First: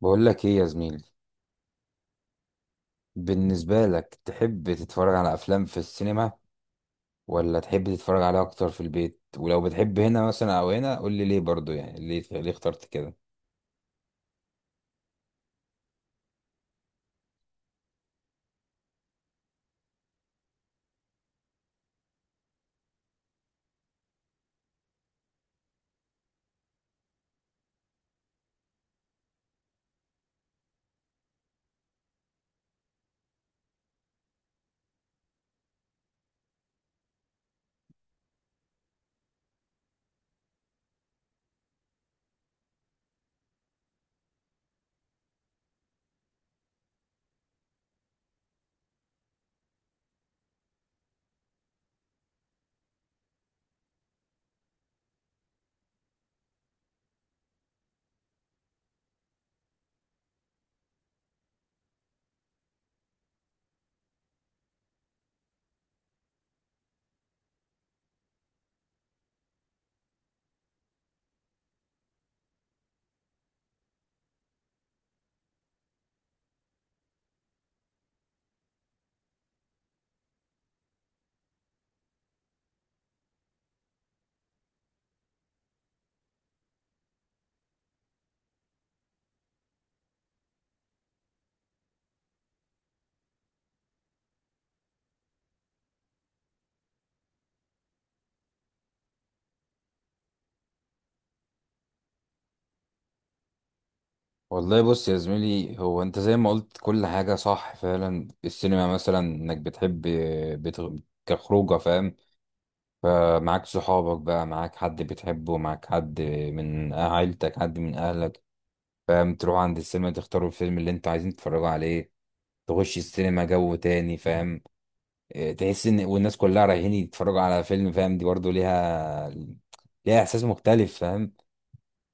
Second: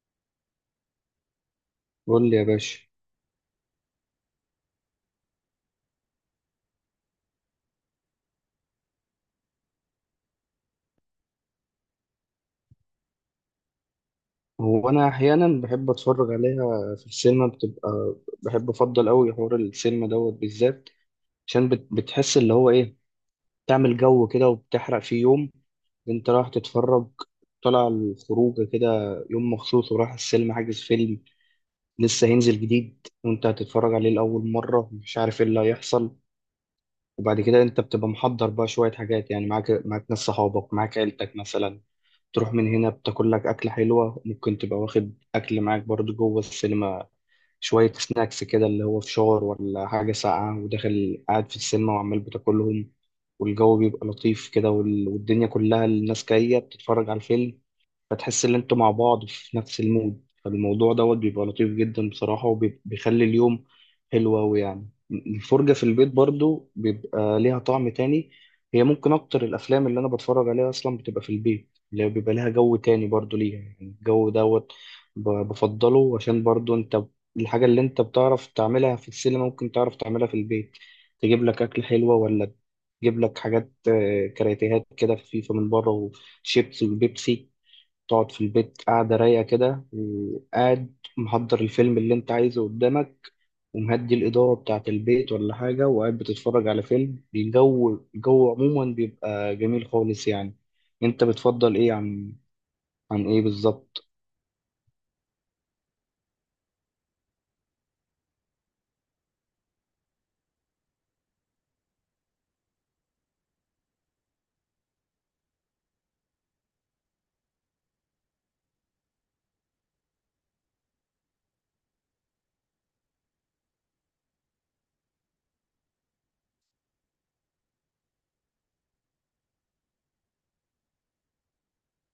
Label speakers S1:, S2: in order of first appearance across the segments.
S1: بقول لك ايه يا زميلي؟
S2: قول لي يا باشا.
S1: بالنسبة لك، تحب تتفرج على افلام في السينما، ولا تحب تتفرج عليها اكتر في البيت؟ ولو بتحب هنا مثلا او هنا، قول لي ليه؟ برضو يعني ليه، اخترت كده؟
S2: هو انا احيانا بحب اتفرج عليها في السينما، بتبقى بحب افضل قوي حوار السينما دوت بالذات، عشان بتحس اللي هو ايه. تعمل جو كده وبتحرق فيه يوم انت رايح تتفرج، طالع الخروج كده، يوم مخصوص ورايح السينما حاجز فيلم لسه هينزل جديد، وانت هتتفرج عليه لاول مره، مش عارف ايه اللي هيحصل. وبعد كده انت بتبقى محضر بقى شوية حاجات، يعني معاك ناس صحابك، معاك عيلتك مثلا، تروح من هنا بتاكل لك أكلة حلوة، ممكن تبقى واخد أكل معاك برضو جوه السينما، شوية سناكس كده اللي هو فشار ولا حاجة ساقعة، وداخل قاعد في السينما وعمال بتاكلهم، والجو بيبقى لطيف كده، والدنيا كلها الناس جاية بتتفرج على الفيلم، فتحس ان انتوا مع بعض في نفس المود. فالموضوع دوت بيبقى لطيف جدا بصراحة، وبيخلي اليوم حلو أوي. يعني الفرجة في البيت برضو بيبقى ليها طعم تاني. هي ممكن أكتر الأفلام اللي أنا بتفرج عليها أصلا بتبقى في البيت، اللي هي بيبقى لها جو تاني برضو ليها، يعني الجو دوت بفضله، عشان برضو الحاجة اللي أنت بتعرف تعملها في السينما ممكن تعرف تعملها في البيت. تجيب لك أكل حلوة، ولا تجيب لك حاجات، كراتيهات كده خفيفة من بره، وشيبس وبيبسي، تقعد في البيت قاعدة رايقة كده، قاعد محضر الفيلم اللي انت عايزه قدامك، ومهدي الإضاءة بتاعة البيت ولا حاجة، وقاعد بتتفرج على فيلم. الجو عموما بيبقى جميل خالص يعني. انت بتفضل ايه عن عن ايه بالظبط؟
S1: والله بص يا زميلي، هو انت زي ما قلت كل حاجة صح فعلا، السينما مثلا انك بتحب بتغ... كخروجة، فاهم؟ فمعاك صحابك بقى، معاك حد بتحبه، معاك حد من عيلتك، حد من اهلك، فاهم؟ تروح عند السينما، تختاروا الفيلم اللي انتوا عايزين تتفرجوا عليه، تخش السينما، جو تاني، فاهم؟ إيه، تحس ان والناس كلها رايحين يتفرجوا على فيلم، فاهم؟ دي برضو ليها، احساس مختلف، فاهم؟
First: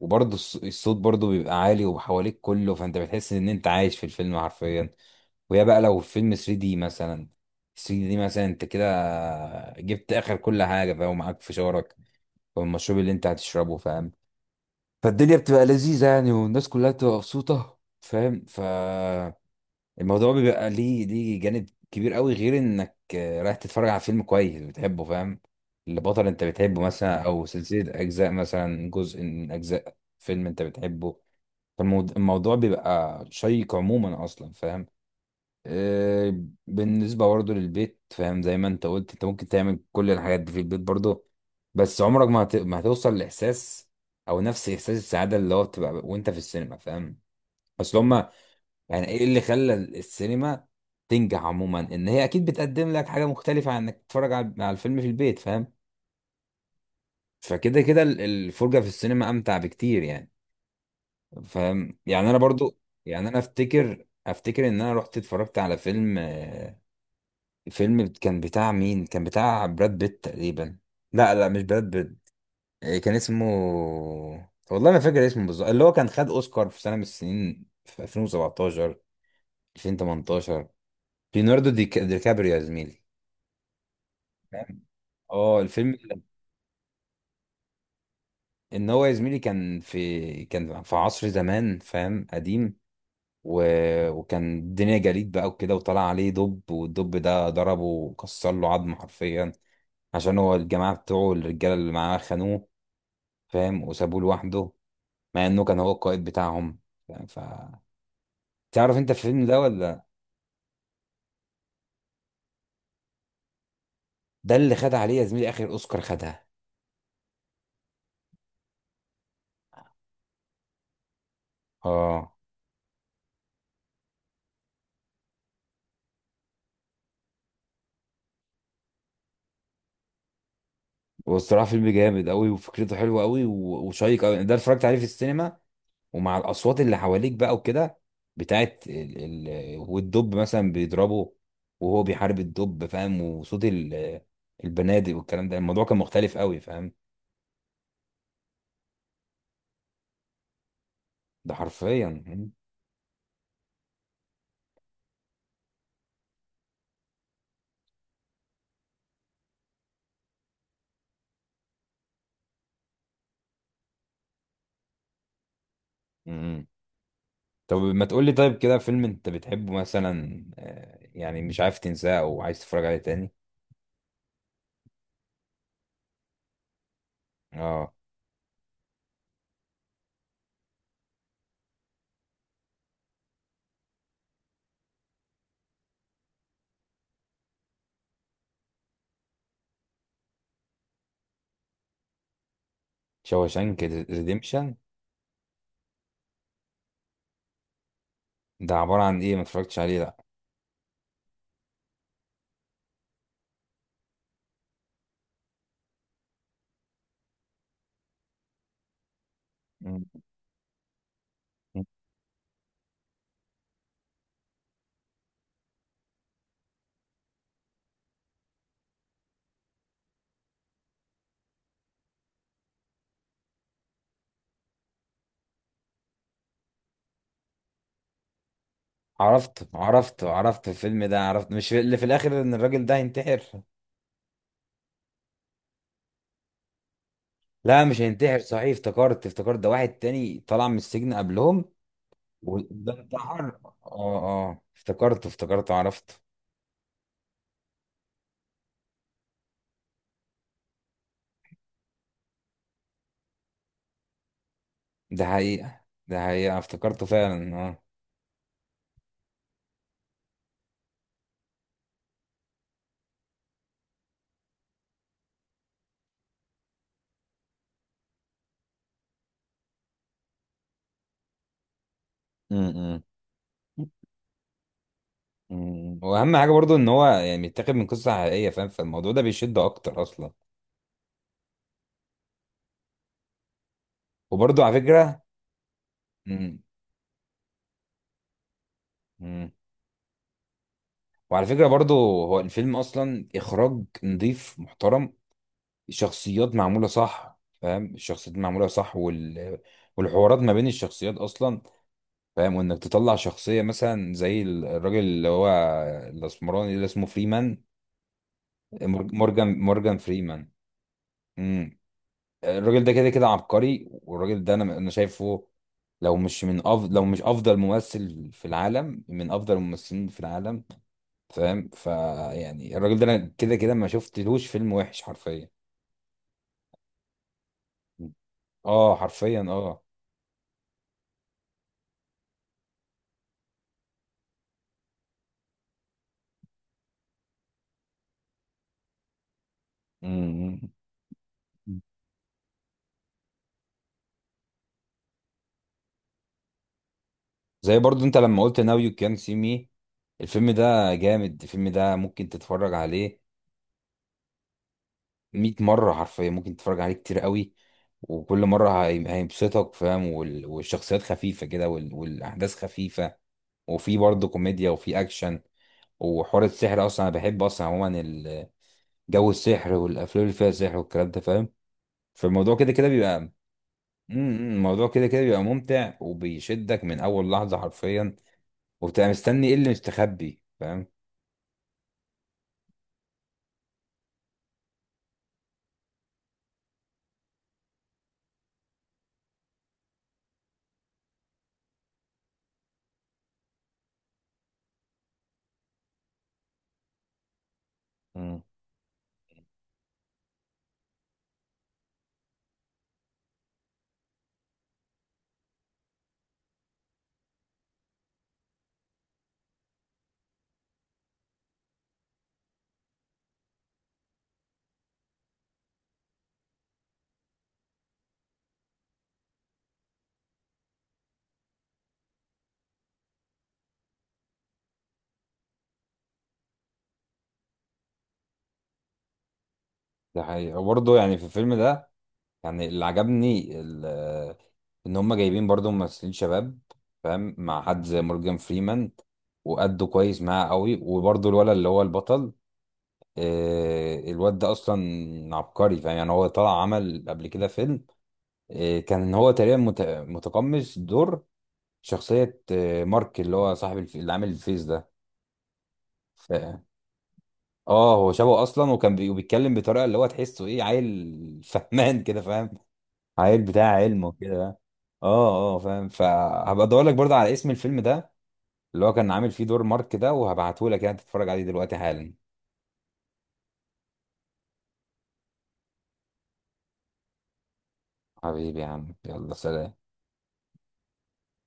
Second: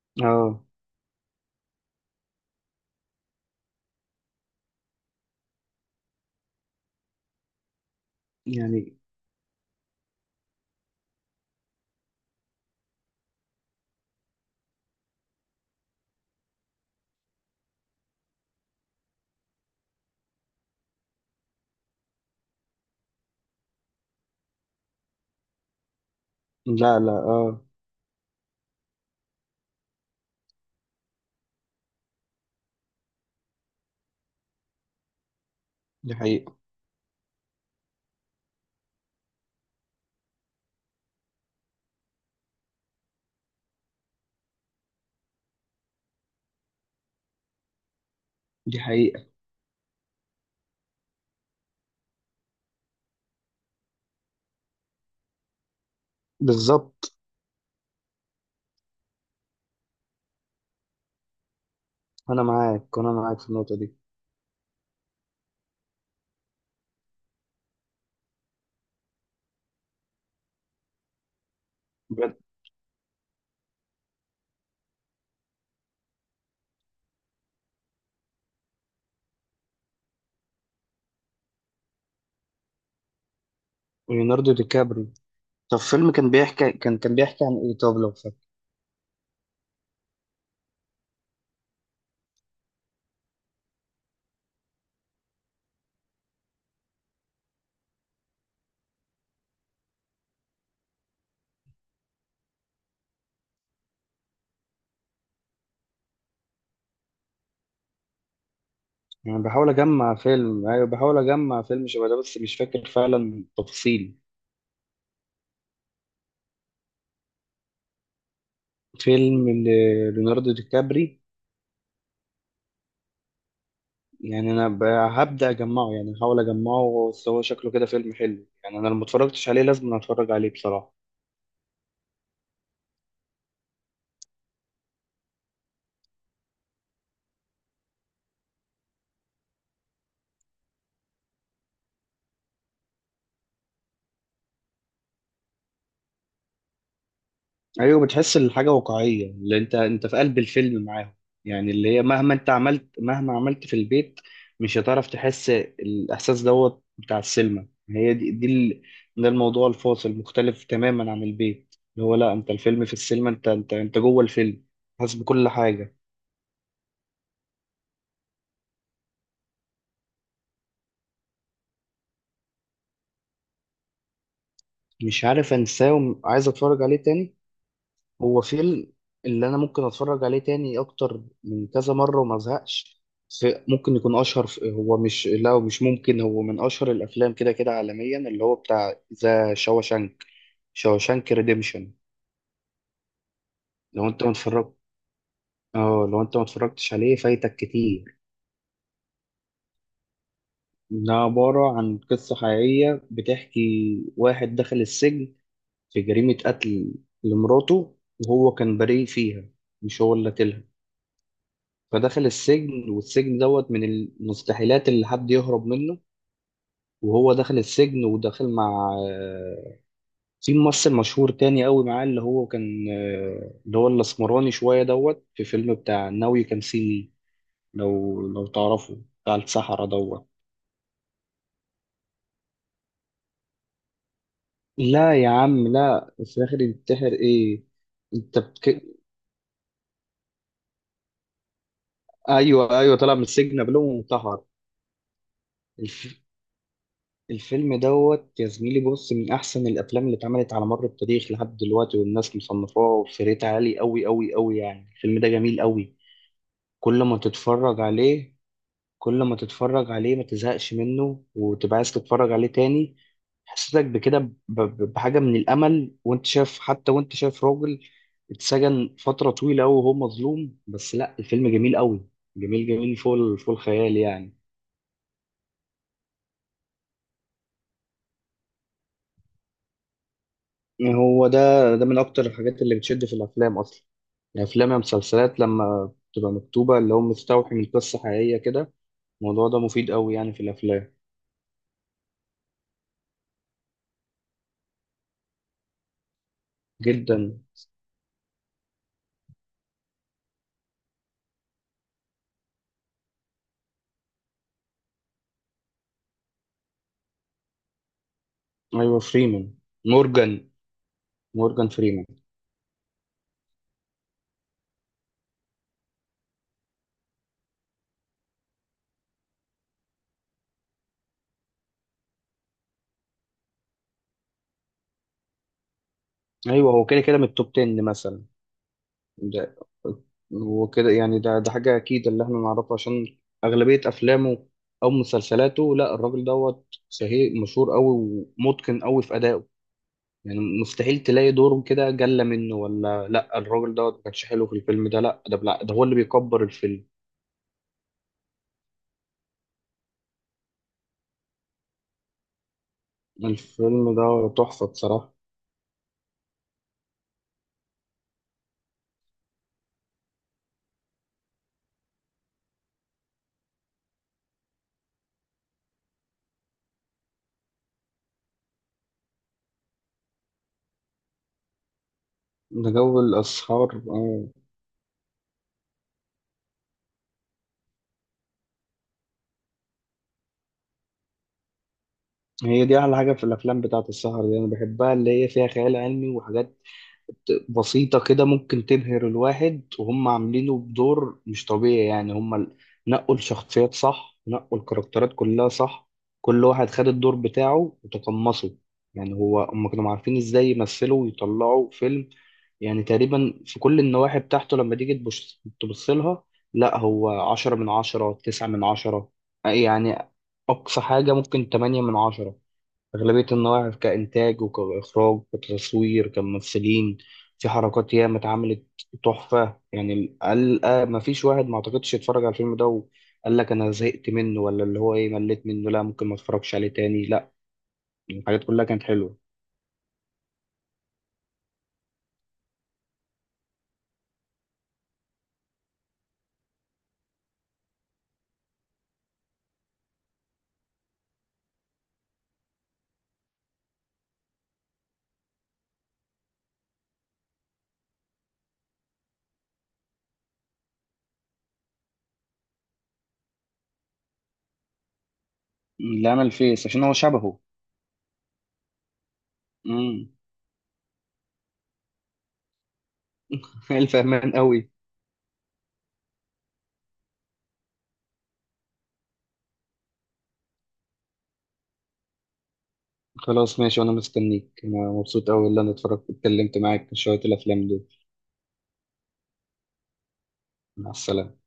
S1: وبرضو
S2: اه.
S1: الصوت برضو بيبقى عالي وحواليك كله، فانت بتحس ان انت عايش في الفيلم حرفيا. وهي بقى لو فيلم 3 دي مثلا، انت كده
S2: يعني.
S1: جبت اخر كل حاجه، فاهم؟ ومعاك فشارك والمشروب اللي انت هتشربه، فاهم؟ فالدنيا بتبقى لذيذه يعني، والناس كلها بتبقى مبسوطه، فاهم؟ الموضوع بيبقى ليه، جانب كبير قوي، غير انك رايح تتفرج على فيلم كويس بتحبه، فاهم؟ البطل انت بتحبه
S2: لا لا،
S1: مثلا، او
S2: اه
S1: سلسلة اجزاء، مثلا جزء من اجزاء فيلم انت بتحبه. فالموضوع بيبقى شيق عموما اصلا، فاهم؟
S2: دي
S1: آه،
S2: حقيقة.
S1: بالنسبة برضه للبيت، فاهم؟ زي ما انت قلت انت ممكن تعمل كل الحاجات دي في البيت برضه، بس عمرك ما هتوصل لاحساس، او نفس احساس السعادة اللي هو بتبقى وانت في السينما، فاهم؟ اصل هما،
S2: دي
S1: يعني ايه
S2: حقيقة.
S1: اللي خلى السينما تنجح عموما؟ ان هي اكيد بتقدم لك حاجه مختلفه عن انك تتفرج على الفيلم في البيت، فاهم؟
S2: بالظبط.
S1: فكده كده الفرجه في السينما امتع بكتير يعني، فاهم؟ يعني انا
S2: انا
S1: برضو
S2: معاك، انا
S1: يعني انا
S2: معاك في النقطة دي.
S1: افتكر ان انا رحت اتفرجت على فيلم، فيلم كان بتاع مين؟ كان بتاع براد بيت تقريبا. لا، لا، مش براد بيت.
S2: بجد؟
S1: كان اسمه، والله ما فاكر اسمه بالظبط، اللي هو كان خد اوسكار في سنه من السنين، في 2017، 2018، ليوناردو دي كابريو يا زميلي،
S2: ليوناردو دي
S1: فاهم؟
S2: كابري.
S1: اه،
S2: طب فيلم كان بيحكي، كان بيحكي عن ايه؟ طب لو فاكر.
S1: ان هو يا زميلي كان في عصر زمان، فاهم؟ قديم، و... وكان الدنيا جليد بقى وكده، وطلع عليه دب، والدب ده ضربه وكسر له عظم حرفيا، عشان هو الجماعه بتوعه الرجاله اللي معاه خانوه، فاهم؟ وسابوه لوحده مع انه كان هو القائد بتاعهم، فاهم؟ تعرف انت
S2: أنا
S1: الفيلم ده
S2: بحاول
S1: ولا؟
S2: أجمع فيلم، أيوة بحاول أجمع فيلم شبه ده، بس مش فاكر فعلا تفاصيل.
S1: ده اللي خد عليه يا زميلي اخر اوسكار، خدها.
S2: فيلم ليوناردو دي كابري.
S1: اه،
S2: يعني هبدأ أجمعه، يعني هحاول أجمعه، بس هو شكله كده فيلم حلو يعني. أنا لو متفرجتش عليه لازم أتفرج عليه بصراحة.
S1: والصراحه فيلم جامد قوي وفكرته حلوه قوي وشيق قوي، ده اتفرجت عليه في السينما، ومع الاصوات اللي حواليك بقى وكده، بتاعت والدب مثلا بيضربه وهو بيحارب الدب، فاهم؟ وصوت البنادق والكلام ده، الموضوع كان مختلف قوي، فاهم؟
S2: ايوه، بتحس الحاجه واقعيه، اللي انت انت في قلب الفيلم معاهم،
S1: ده
S2: يعني اللي هي
S1: حرفيا.
S2: مهما انت عملت، مهما عملت في البيت مش هتعرف تحس الاحساس دوت بتاع السينما. هي دي ده الموضوع الفاصل، مختلف تماما عن البيت، اللي هو لا انت الفيلم في السينما، انت انت جوه الفيلم، حاسس بكل حاجه.
S1: امم. طب ما تقول لي طيب، كده فيلم انت بتحبه مثلا، يعني مش عارف تنساه او عايز تتفرج عليه تاني؟
S2: مش عارف انساه وعايز اتفرج عليه تاني.
S1: اه.
S2: هو فيلم اللي انا ممكن اتفرج عليه تاني اكتر من كذا مره وما ازهقش. ممكن يكون اشهر، هو مش ممكن، هو من اشهر الافلام كده كده عالميا، اللي هو بتاع ذا شاوشانك، شاوشانك ريديمشن.
S1: شاوشانك
S2: لو انت ما
S1: ريديمشن؟
S2: اتفرجت، اه لو انت ما اتفرجتش عليه فايتك كتير.
S1: ده عبارة عن ايه؟ ما اتفرجتش عليه ده.
S2: ده عباره عن قصه حقيقيه، بتحكي واحد دخل السجن في جريمه قتل لمراته، وهو كان بريء فيها، مش
S1: أمم.
S2: هو اللي قتلها. فدخل السجن، والسجن دوت من المستحيلات اللي حد يهرب منه. وهو دخل السجن ودخل مع في ممثل مشهور تاني قوي معاه، اللي هو كان، اللي هو الاسمراني شوية دوت في فيلم بتاع ناو يو كان سي مي. لو لو تعرفه، بتاع السحرة دوت.
S1: عرفت الفيلم ده، عرفت، مش اللي في الاخر ان الراجل ده هينتحر؟
S2: لا يا عم، لا، في الآخر ينتحر ايه؟
S1: لا، مش هينتحر،
S2: انت
S1: صحيح،
S2: بك...
S1: افتكرت ده واحد تاني طلع من السجن قبلهم،
S2: ايوه ايوه،
S1: وده
S2: طلع من
S1: انتحر،
S2: السجن قبلهم
S1: اه.
S2: وانتحر.
S1: اه، افتكرته، عرفته.
S2: الفيلم دوت يا زميلي، بص، من أحسن الأفلام اللي اتعملت على مر التاريخ لحد دلوقتي، والناس مصنفاه في ريت عالي أوي أوي أوي، يعني الفيلم
S1: ده
S2: ده جميل
S1: حقيقة،
S2: أوي.
S1: ده حقيقة،
S2: كل
S1: افتكرته
S2: ما
S1: فعلا،
S2: تتفرج
S1: اه.
S2: عليه، كل ما تتفرج عليه ما تزهقش منه، وتبقى عايز تتفرج عليه تاني. حسيتك بكده بحاجة من الأمل، وأنت شايف، حتى وأنت شايف راجل اتسجن فترة طويلة أوي وهو مظلوم، بس لأ الفيلم جميل أوي، جميل جميل
S1: امم،
S2: فوق الخيال يعني.
S1: امم. واهم حاجة برضو ان هو يعني متاخد من قصة حقيقية، فاهم؟ فالموضوع ده بيشد اكتر اصلا،
S2: هو ده من اكتر الحاجات اللي بتشد في الافلام اصلا.
S1: وبرضو
S2: الافلام يا
S1: على فكرة.
S2: مسلسلات لما بتبقى
S1: امم،
S2: مكتوبه اللي هو مستوحي من قصه حقيقيه كده، الموضوع
S1: امم.
S2: ده مفيد قوي يعني في الافلام.
S1: وعلى فكرة برضو، هو الفيلم اصلا اخراج نظيف محترم، الشخصيات معمولة صح،
S2: جدا.
S1: فاهم؟ الشخصيات معمولة صح والحوارات ما بين الشخصيات اصلا، فاهم؟ وانك تطلع شخصيه مثلا زي الراجل اللي هو الاسمراني، اللي اسمه فريمان،
S2: ايوه فريمان.
S1: مورجان فريمان.
S2: مورجان، مورجان
S1: امم.
S2: فريمان.
S1: الراجل ده كده كده عبقري، والراجل ده انا شايفه، لو مش افضل ممثل في العالم، من افضل الممثلين في العالم، فاهم؟ فيعني الراجل ده انا كده كده ما شفتلوش فيلم وحش حرفيا.
S2: ايوه، هو كده كده من التوب 10 مثلا.
S1: اه حرفيا،
S2: ده
S1: اه.
S2: هو كده يعني، ده حاجه اكيد اللي احنا نعرفه، عشان اغلبيه افلامه او مسلسلاته، لا الراجل دوت شهير مشهور قوي، ومتقن قوي في ادائه. يعني
S1: امم.
S2: مستحيل تلاقي دوره كده جلة منه، ولا لا الراجل دوت ما كانش حلو في الفيلم ده، لا ده بلا، ده هو اللي بيكبر الفيلم.
S1: زي برضو انت لما قلت ناو يو كان سي مي، الفيلم ده جامد، الفيلم ده ممكن تتفرج عليه
S2: الفيلم ده تحفة بصراحة.
S1: 100 مرة حرفيا، ممكن تتفرج عليه كتير قوي، وكل مرة هيبسطك، فاهم؟ والشخصيات خفيفة كده، والأحداث خفيفة، وفي برضه كوميديا وفي أكشن، وحوار السحر أصلا أنا بحب أصلا عموما جو السحر والأفلام اللي فيها سحر والكلام ده، فاهم؟ فالموضوع
S2: ده
S1: كده كده
S2: جو
S1: بيبقى
S2: الأسهار،
S1: الموضوع كده كده بيبقى ممتع، وبيشدك من أول لحظة حرفيا، وبتبقى مستني إيه اللي مستخبي، فاهم؟
S2: هي دي أحلى حاجة في الأفلام بتاعة السهر دي، أنا بحبها، اللي هي فيها خيال علمي وحاجات بسيطة كده ممكن تبهر الواحد، وهم عاملينه بدور مش طبيعي يعني. هم نقوا الشخصيات صح، نقوا الكاركترات كلها صح، كل واحد خد الدور بتاعه
S1: مم.
S2: وتقمصه. يعني هو، هم كانوا عارفين ازاي يمثلوا ويطلعوا فيلم، يعني تقريبا في كل النواحي بتاعته. لما تيجي تبص، تبص لها، لا هو 10/10، 9/10 يعني، أقصى حاجة ممكن 8/10. أغلبية النواحي كإنتاج وكإخراج كتصوير كممثلين، في حركات ياما اتعملت، تحفة يعني. قال آه، ما فيش واحد ما أعتقدش يتفرج على الفيلم ده وقال لك أنا زهقت منه، ولا اللي هو إيه، مليت منه، لا ممكن ما أتفرجش عليه تاني، لا الحاجات كلها كانت حلوة.
S1: ده حقيقة. وبرضه يعني في الفيلم ده، يعني اللي عجبني ان هم جايبين برضو ممثلين شباب، فاهم؟ مع حد زي مورجان فريمان، وأدوا كويس معاه قوي، وبرضو الولد اللي هو البطل، الواد ده اصلا عبقري، فاهم؟ يعني هو طلع عمل قبل كده فيلم، كان هو تقريبا متقمص دور شخصية، مارك اللي هو صاحب اللي عامل الفيس ده.
S2: لا أنا
S1: ف...
S2: الفيس عشان هو شبهه.
S1: اه، هو شبهه اصلا، وكان بيتكلم بطريقة اللي هو
S2: امم.
S1: تحسه ايه، عيل فهمان كده، فاهم؟ عيل بتاع علم
S2: الفهمان
S1: وكده.
S2: قوي.
S1: اه، اه، فاهم، فهبقى ادور لك برضه على اسم الفيلم ده، اللي هو كان عامل فيه دور مارك ده، وهبعته لك يعني تتفرج عليه دلوقتي حالا.
S2: خلاص ماشي، وأنا مستنيك، أنا مبسوط أوي اللي أنا اتفرجت اتكلمت معاك في شوية الأفلام دول.
S1: حبيبي يا عم، يلا سلام.
S2: مع السلامة.